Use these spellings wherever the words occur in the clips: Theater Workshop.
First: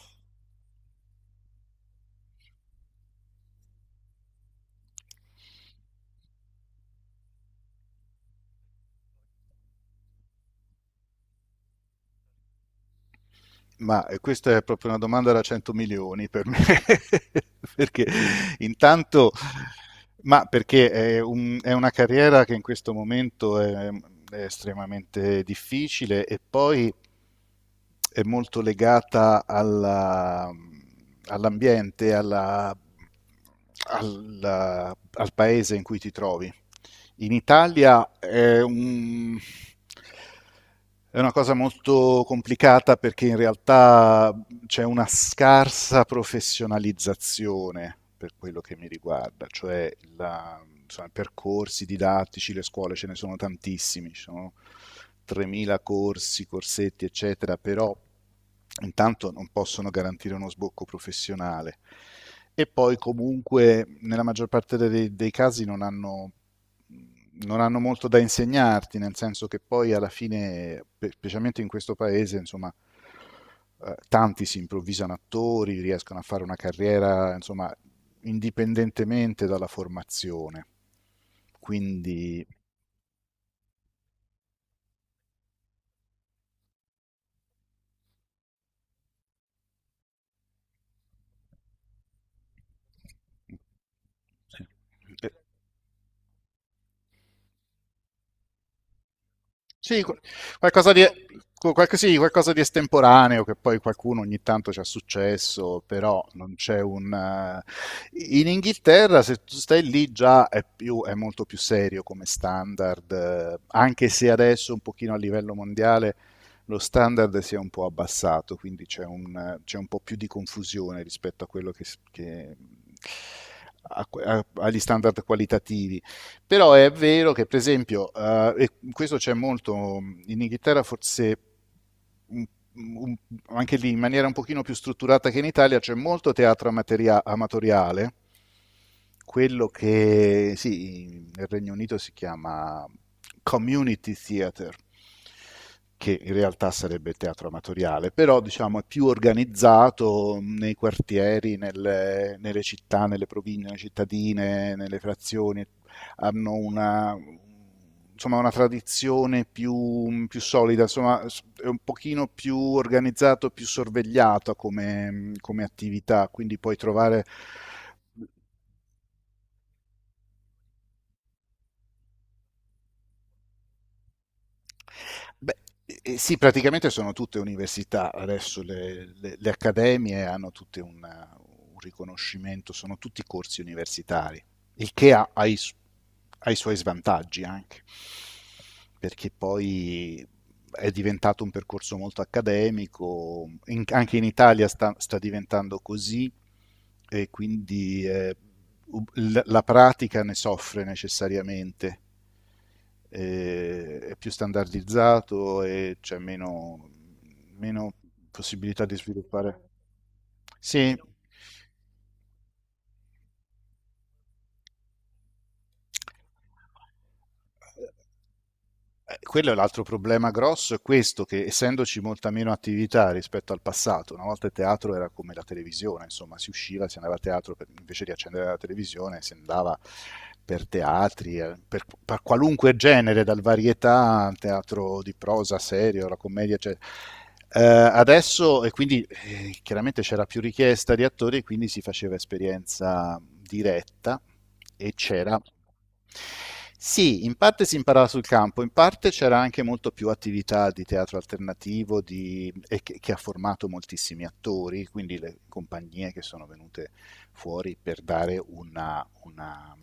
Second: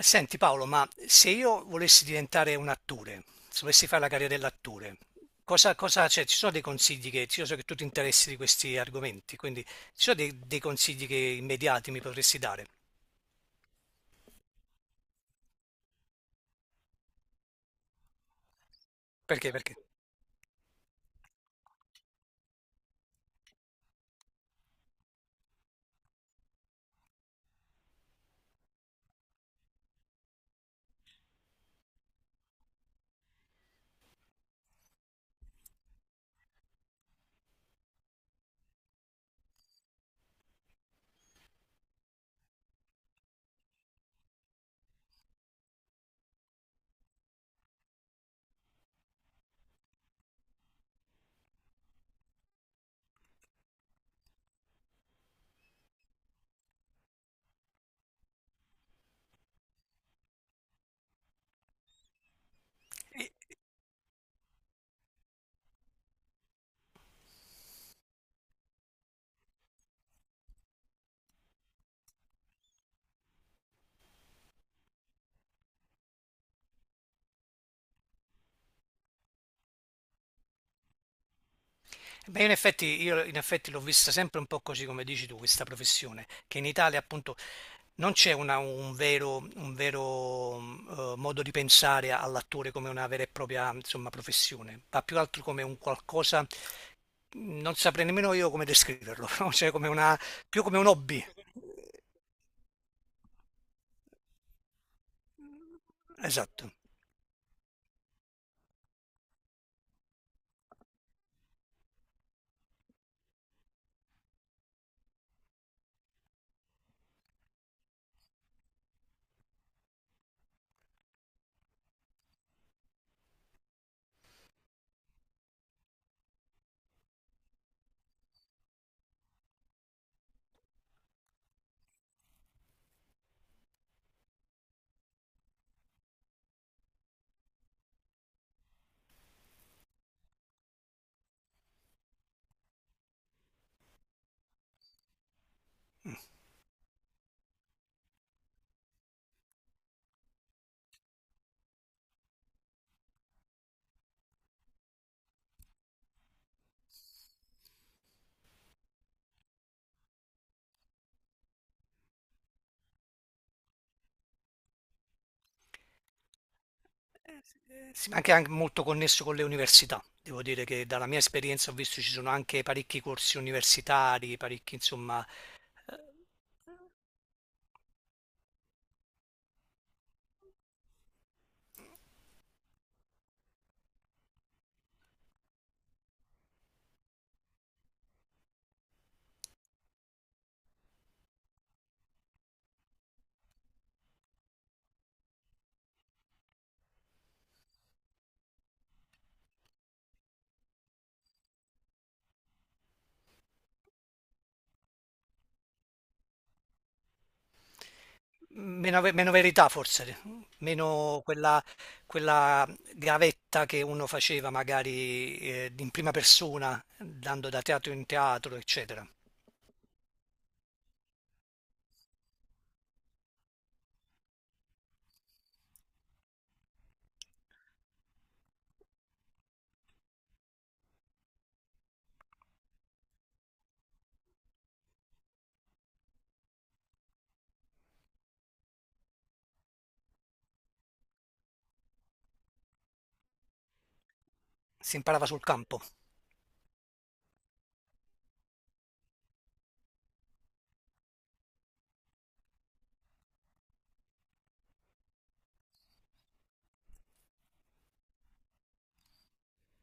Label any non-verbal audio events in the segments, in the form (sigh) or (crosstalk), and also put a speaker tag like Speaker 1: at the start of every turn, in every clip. Speaker 1: Senti Paolo, ma se io volessi diventare un attore, se volessi fare la carriera dell'attore, cosa, cioè, ci sono dei consigli che, io so che tu ti interessi di questi argomenti, quindi ci sono dei consigli che immediati mi potresti dare?
Speaker 2: Questa è proprio una domanda da 100 milioni per me, (laughs) perché intanto,
Speaker 1: Perché? Perché?
Speaker 2: perché è, è una carriera che in questo momento è estremamente difficile e poi è molto legata all'ambiente, al paese in cui ti trovi. In Italia è è una cosa molto complicata, perché in realtà c'è una scarsa professionalizzazione per quello che mi riguarda, cioè insomma, i percorsi didattici, le scuole ce ne sono tantissimi, ci sono 3.000 corsi, corsetti, eccetera, però intanto non possono garantire uno sbocco professionale. E poi
Speaker 1: Eh,
Speaker 2: comunque nella maggior parte dei casi non hanno non hanno molto da insegnarti, nel senso che poi alla fine, specialmente in questo paese, insomma, tanti si improvvisano attori, riescono a fare una carriera, insomma, indipendentemente dalla formazione. Quindi
Speaker 1: Beh, in effetti, io in effetti l'ho vista sempre un po' così come dici tu, questa professione, che in Italia appunto non c'è un vero, un vero, modo di pensare all'attore come una vera e propria, insomma,
Speaker 2: sì.
Speaker 1: professione, ma più
Speaker 2: eh,
Speaker 1: altro come un qualcosa non saprei nemmeno io come descriverlo, (laughs) no? Cioè come
Speaker 2: Sì, qu-
Speaker 1: una, più come un
Speaker 2: Qualcosa di,
Speaker 1: hobby.
Speaker 2: sì, qualcosa di estemporaneo che poi qualcuno ogni tanto ci ha successo, però non
Speaker 1: Esatto.
Speaker 2: c'è un... In Inghilterra, se tu stai lì, già è, è molto più serio come standard, anche se adesso un pochino a livello mondiale lo standard si è un po' abbassato, quindi c'è un, c'è un po' più di confusione rispetto a quello che... agli standard qualitativi. Però è vero che, per esempio, e questo c'è molto, mm, in Inghilterra, forse un- un- anche lì in maniera un pochino più strutturata che in Italia, c'è molto teatro amatoriale, quello che, sì, nel Regno Unito si chiama community theatre,
Speaker 1: Mm.
Speaker 2: che in realtà sarebbe il teatro amatoriale, però diciamo è più organizzato nei quartieri, nelle città, nelle province, nelle cittadine, nelle frazioni, hanno una, insomma, una tradizione più solida, insomma, è un pochino più organizzato, più sorvegliato come, come attività, quindi puoi trovare.
Speaker 1: Sì, ma anche molto connesso con le università. Devo dire che dalla mia esperienza ho visto ci sono anche parecchi corsi universitari, parecchi, insomma,
Speaker 2: Beh, sì, praticamente sono tutte università, adesso le accademie hanno tutte un riconoscimento, sono tutti corsi universitari, il che ha i suoi svantaggi anche, perché poi è diventato un percorso molto accademico, anche in Italia sta diventando così, e quindi la pratica ne soffre necessariamente, è più standardizzato e c'è meno possibilità di
Speaker 1: meno, meno
Speaker 2: sviluppare.
Speaker 1: verità forse,
Speaker 2: Sì,
Speaker 1: meno quella, quella gavetta che uno faceva magari in prima persona, andando da teatro in teatro, eccetera.
Speaker 2: eh, quello è l'altro problema grosso, è questo, che, essendoci molta meno attività rispetto al passato, una volta il teatro era come la televisione, insomma, si usciva, si andava a teatro, invece di accendere la televisione si andava per teatri, per qualunque genere, dal varietà al teatro di prosa, serio, alla commedia, eccetera. Adesso, e quindi chiaramente c'era più richiesta di attori, quindi si faceva esperienza diretta e
Speaker 1: Si imparava
Speaker 2: c'era,
Speaker 1: sul campo.
Speaker 2: sì, in parte si imparava sul campo, in parte c'era anche molto più attività di teatro alternativo che ha formato moltissimi attori, quindi le compagnie che sono venute fuori per dare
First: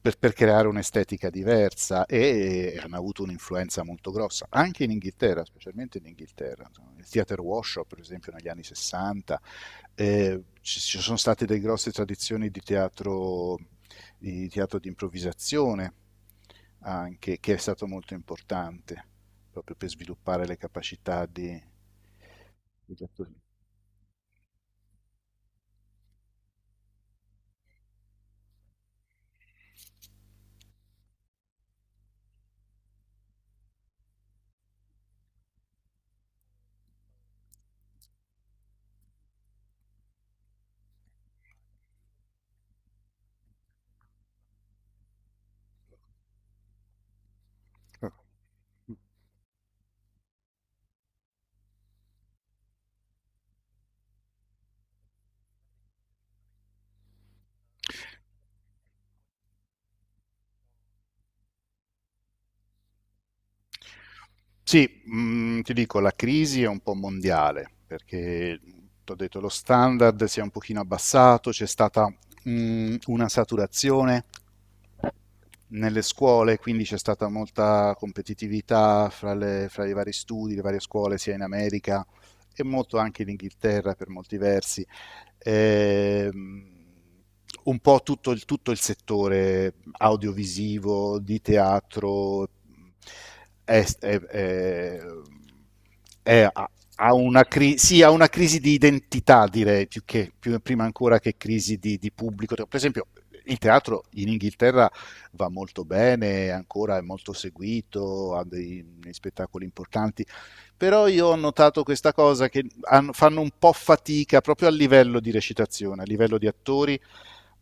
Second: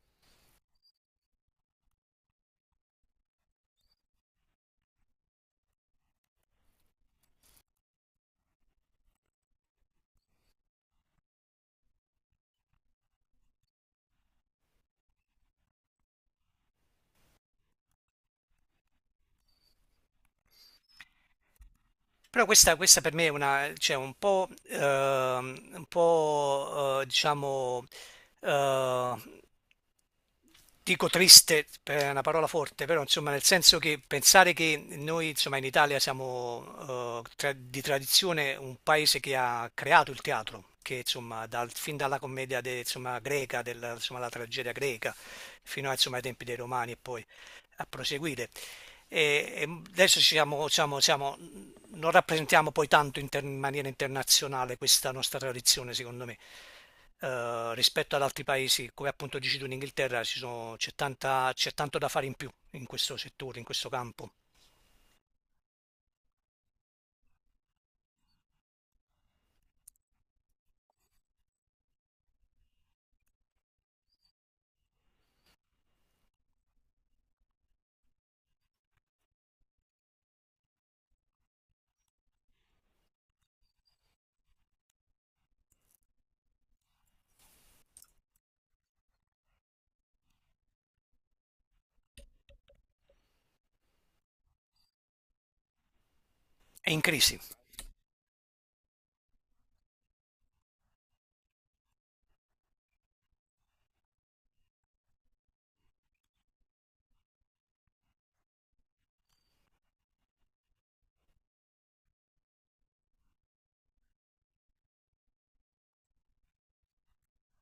Speaker 2: per creare un'estetica diversa e hanno avuto un'influenza molto grossa, anche in Inghilterra, specialmente in Inghilterra. Insomma, il theater workshop, per esempio, negli anni 60, ci sono state delle grosse tradizioni di teatro, di teatro di improvvisazione, anche, che è stato molto importante proprio per sviluppare le capacità di,
Speaker 1: Però questa
Speaker 2: degli
Speaker 1: per me è
Speaker 2: attori.
Speaker 1: una cioè un po', diciamo, ehm, dico triste, è una parola forte, però insomma nel senso che pensare che noi insomma in Italia siamo di tradizione un paese che ha creato il teatro, che insomma fin dalla commedia insomma, greca, della, insomma, la tragedia greca, fino a, insomma, ai tempi dei Romani e poi a proseguire. E, e adesso siamo, non rappresentiamo poi tanto in maniera internazionale questa nostra tradizione, secondo me. Rispetto ad altri paesi, come appunto dici tu in Inghilterra, c'è c'è tanto da fare in più in questo settore, in questo campo.
Speaker 2: Sì, ti dico, la crisi è un po' mondiale, perché ti ho detto lo standard si è un pochino abbassato, c'è stata una saturazione nelle scuole, quindi c'è stata molta competitività fra i vari studi, le varie scuole, sia in America e molto anche in Inghilterra per molti versi. Ehm, un po' tutto tutto il settore audiovisivo, di teatro, è, è- è- è- ha
Speaker 1: È in
Speaker 2: ha
Speaker 1: crisi.
Speaker 2: sì, ha una crisi di identità, direi, più che prima ancora che crisi di pubblico. Per esempio, il teatro in Inghilterra va molto bene, ancora è molto seguito, ha dei spettacoli importanti, però io ho notato questa cosa che fanno un po' fatica proprio a livello di recitazione, a livello di attori,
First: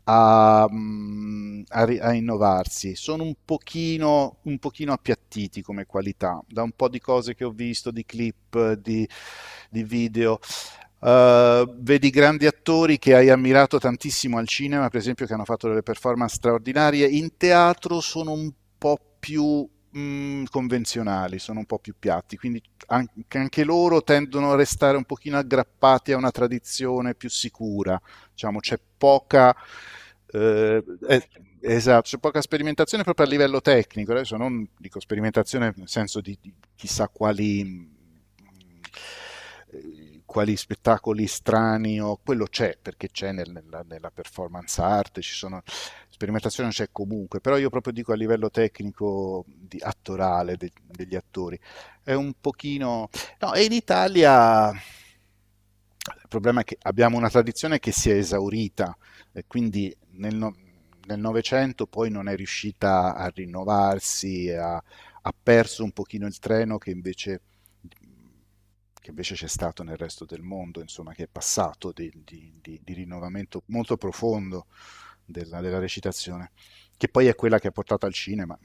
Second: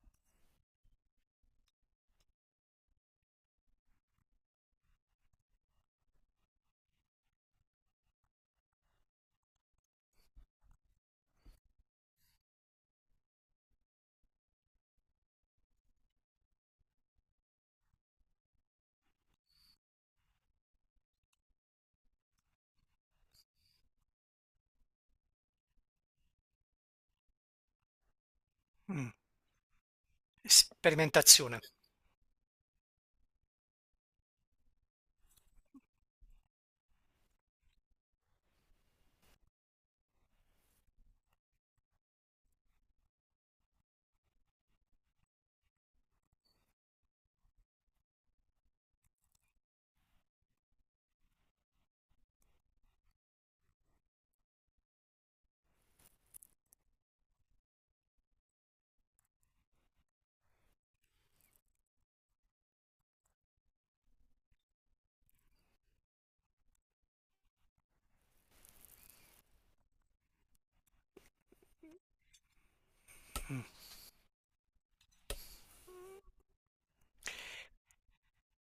Speaker 2: a, mm, a, ri- a innovarsi. Sono un pochino appiattiti come qualità, da un po' di cose che ho visto, di clip, di video. Vedi grandi attori che hai ammirato tantissimo al cinema, per esempio, che hanno fatto delle performance straordinarie. In teatro sono un po' più convenzionali, sono un po' più piatti, quindi anche, anche loro tendono a restare un pochino aggrappati a una tradizione più sicura, diciamo, c'è
Speaker 1: Mm.
Speaker 2: poca... Eh, eh,
Speaker 1: Sperimentazione.
Speaker 2: esatto, c'è poca sperimentazione proprio a livello tecnico, adesso non dico sperimentazione nel senso di chissà quali, quali spettacoli strani, o quello c'è perché c'è nella performance art, ci sono, sperimentazione c'è comunque, però io proprio dico a livello tecnico di, attorale de, degli attori, è un pochino. No, e in Italia il problema è che abbiamo una tradizione che si è esaurita, e quindi nel Novecento poi non è riuscita a rinnovarsi, ha, ha perso un pochino il treno che invece c'è stato nel resto del mondo, insomma, che è passato di rinnovamento
Speaker 1: Mm.
Speaker 2: molto profondo della, della recitazione, che poi è quella che ha portato al cinema.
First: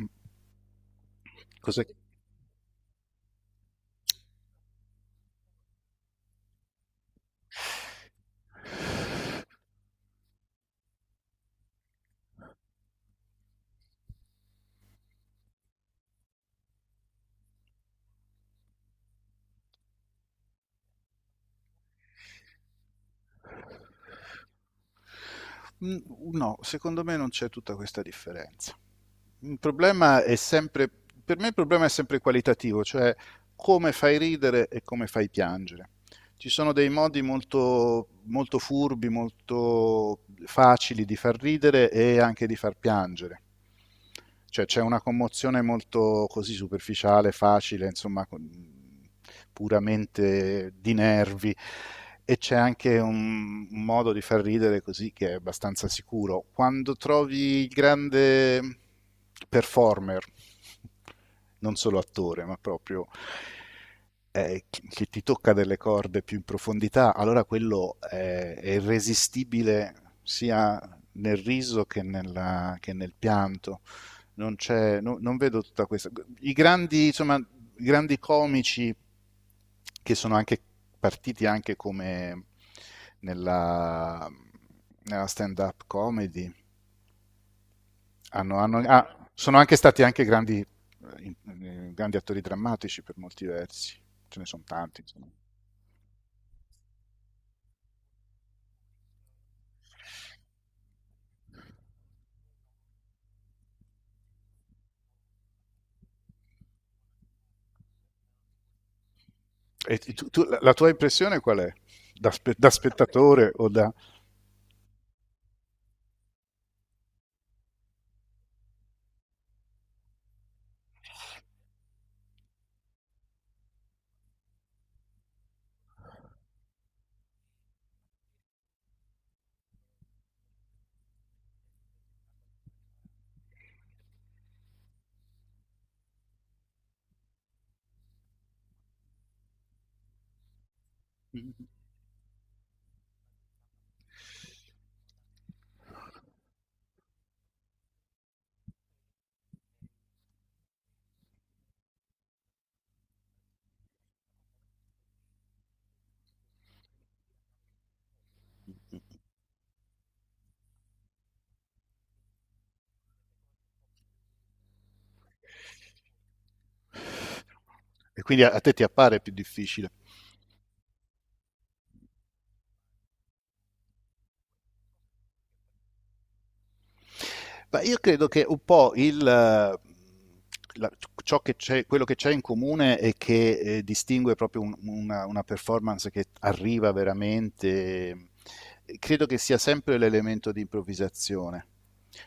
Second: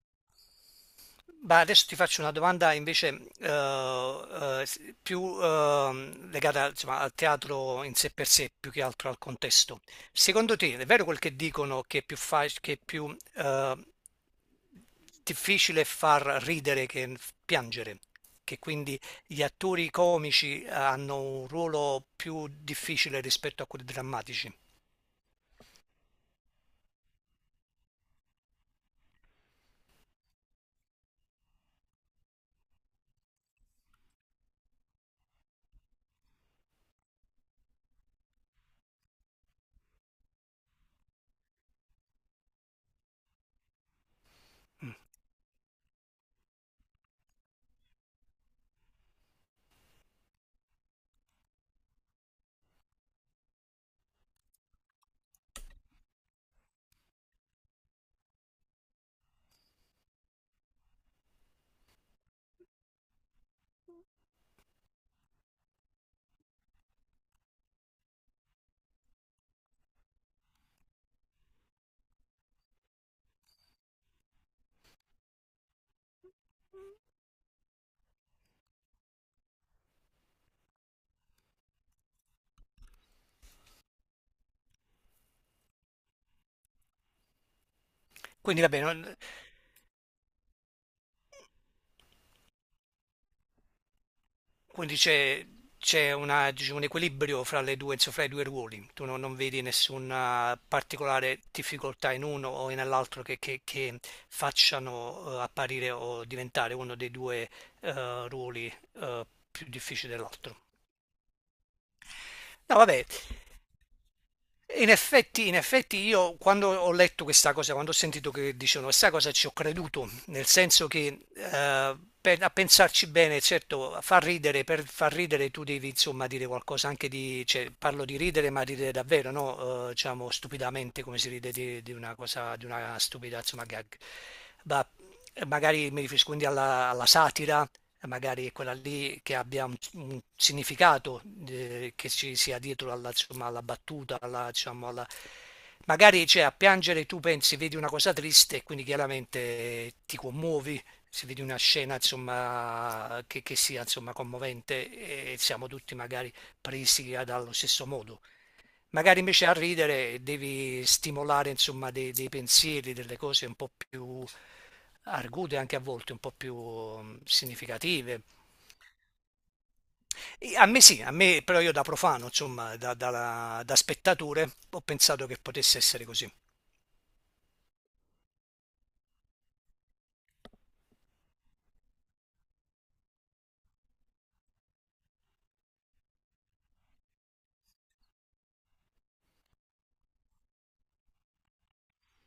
Speaker 1: Beh, adesso
Speaker 2: Cos'è?
Speaker 1: ti faccio una domanda invece più legata insomma, al teatro in sé per sé, più che altro al contesto. Secondo te è vero quel che dicono che è più, che è più difficile far ridere che piangere? Che quindi gli attori comici hanno un ruolo più difficile rispetto a quelli drammatici?
Speaker 2: Mhmm, no, secondo me non c'è tutta questa differenza. Il problema è sempre Per me il problema è sempre qualitativo, cioè come fai ridere e come fai piangere. Ci sono dei modi molto, molto furbi, molto facili di far ridere e anche di far piangere. Cioè c'è
Speaker 1: Mm.
Speaker 2: una commozione molto così superficiale, facile, insomma, con- puramente di nervi. E c'è anche un modo di far ridere così che è abbastanza sicuro. Quando trovi il grande performer, non solo attore, ma proprio che ti tocca delle corde più in profondità, allora quello è irresistibile sia nel riso che nel pianto. Non c'è, non vedo tutta questa. I grandi, insomma, i grandi comici che sono anche partiti anche come nella, nella stand-up comedy,
Speaker 1: Quindi va bene,
Speaker 2: sono anche stati anche grandi, in- grandi attori drammatici per molti versi. Ce ne sono
Speaker 1: quindi
Speaker 2: tanti, insomma.
Speaker 1: c'è diciamo, un equilibrio fra le due, insomma, fra i due ruoli. Tu non, non vedi nessuna particolare difficoltà in uno o nell'altro che, che facciano apparire o diventare uno dei due ruoli più
Speaker 2: E
Speaker 1: difficili dell'altro.
Speaker 2: la tua impressione qual è? Da, spe- da
Speaker 1: No, vabbè.
Speaker 2: spettatore o da...
Speaker 1: In effetti, io quando ho letto questa cosa, quando ho sentito che dicevano questa cosa, ci ho creduto, nel senso che a pensarci bene, certo, fa ridere, per far ridere tu devi insomma dire qualcosa anche di, cioè, parlo di ridere, ma ridere davvero, no? Diciamo stupidamente come si ride di una cosa, di una stupida, insomma, gag. Ma magari mi riferisco quindi alla, alla satira, magari è quella lì che abbia un significato che ci sia dietro alla, insomma, alla battuta, alla, diciamo, alla... magari cioè, a piangere tu pensi, vedi una cosa triste, e quindi chiaramente ti commuovi, se vedi una scena insomma, che sia insomma, commovente e siamo tutti magari presi dallo stesso modo. Magari invece a ridere devi stimolare insomma, dei pensieri, delle cose un po' più argute anche a volte, un po' più
Speaker 2: E
Speaker 1: significative,
Speaker 2: quindi a te ti appare più difficile.
Speaker 1: a me sì, a me però io da profano, insomma, da spettatore, ho pensato che potesse essere così.
Speaker 2: Ma io credo che un po' il, la- ciò che c'è, quello che c'è in comune è che distingue proprio una performance che arriva veramente. Eh, credo che sia sempre l'elemento di improvvisazione.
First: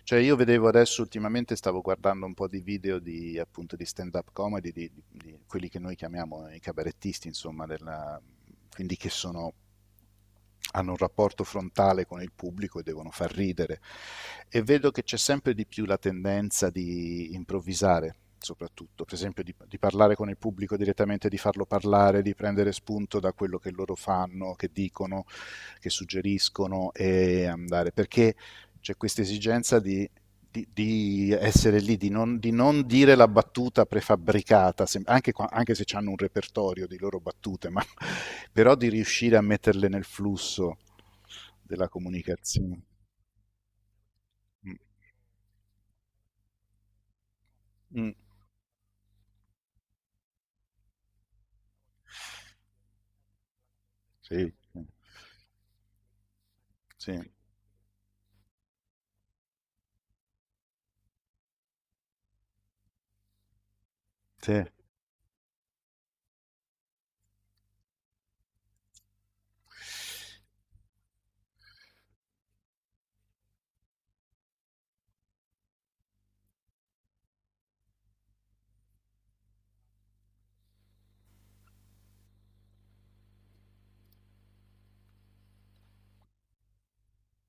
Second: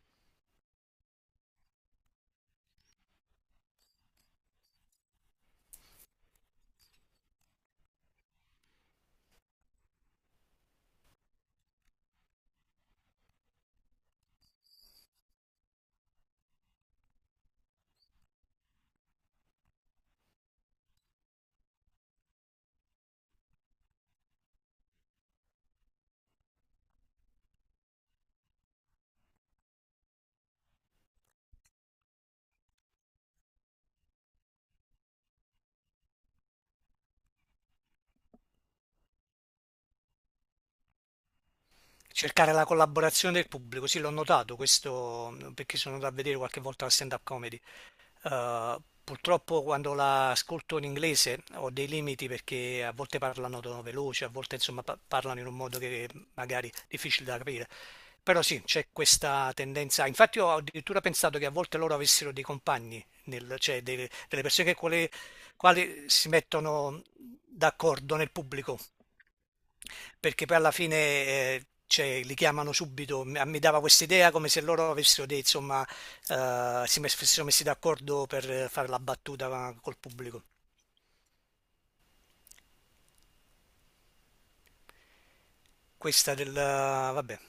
Speaker 2: Cioè, io vedevo adesso ultimamente, stavo guardando un po' di video di, appunto, di stand-up comedy di quelli che noi chiamiamo i cabarettisti, insomma, della, quindi che sono, hanno un rapporto frontale con il pubblico e devono far ridere. E vedo che c'è sempre di più la tendenza di improvvisare, soprattutto, per esempio parlare con il pubblico direttamente, di farlo parlare, di prendere spunto da quello che loro fanno, che dicono, che suggeriscono e andare. Perché c'è questa esigenza di essere lì, di non dire la battuta prefabbricata, anche, anche se hanno un repertorio di loro battute, ma, (laughs) però di riuscire a metterle nel flusso della
Speaker 1: Cercare la
Speaker 2: comunicazione.
Speaker 1: collaborazione del pubblico, sì, l'ho notato
Speaker 2: Mm,
Speaker 1: questo perché sono andato a vedere qualche volta la stand-up comedy.
Speaker 2: mm,
Speaker 1: Eh, purtroppo quando la ascolto in inglese ho dei limiti perché a volte parlano tono veloce, a
Speaker 2: sì,
Speaker 1: volte insomma parlano in un modo che magari è
Speaker 2: sì,
Speaker 1: difficile
Speaker 2: sì.
Speaker 1: da capire. Però sì, c'è questa tendenza. Infatti ho addirittura pensato che a volte loro avessero dei compagni, cioè delle
Speaker 2: Sì.
Speaker 1: persone che quali si mettono d'accordo nel pubblico perché poi alla fine, cioè li chiamano subito, mi dava quest'idea come se loro avessero dei insomma, si mes fossero messi d'accordo per fare la battuta col pubblico. Questa del vabbè.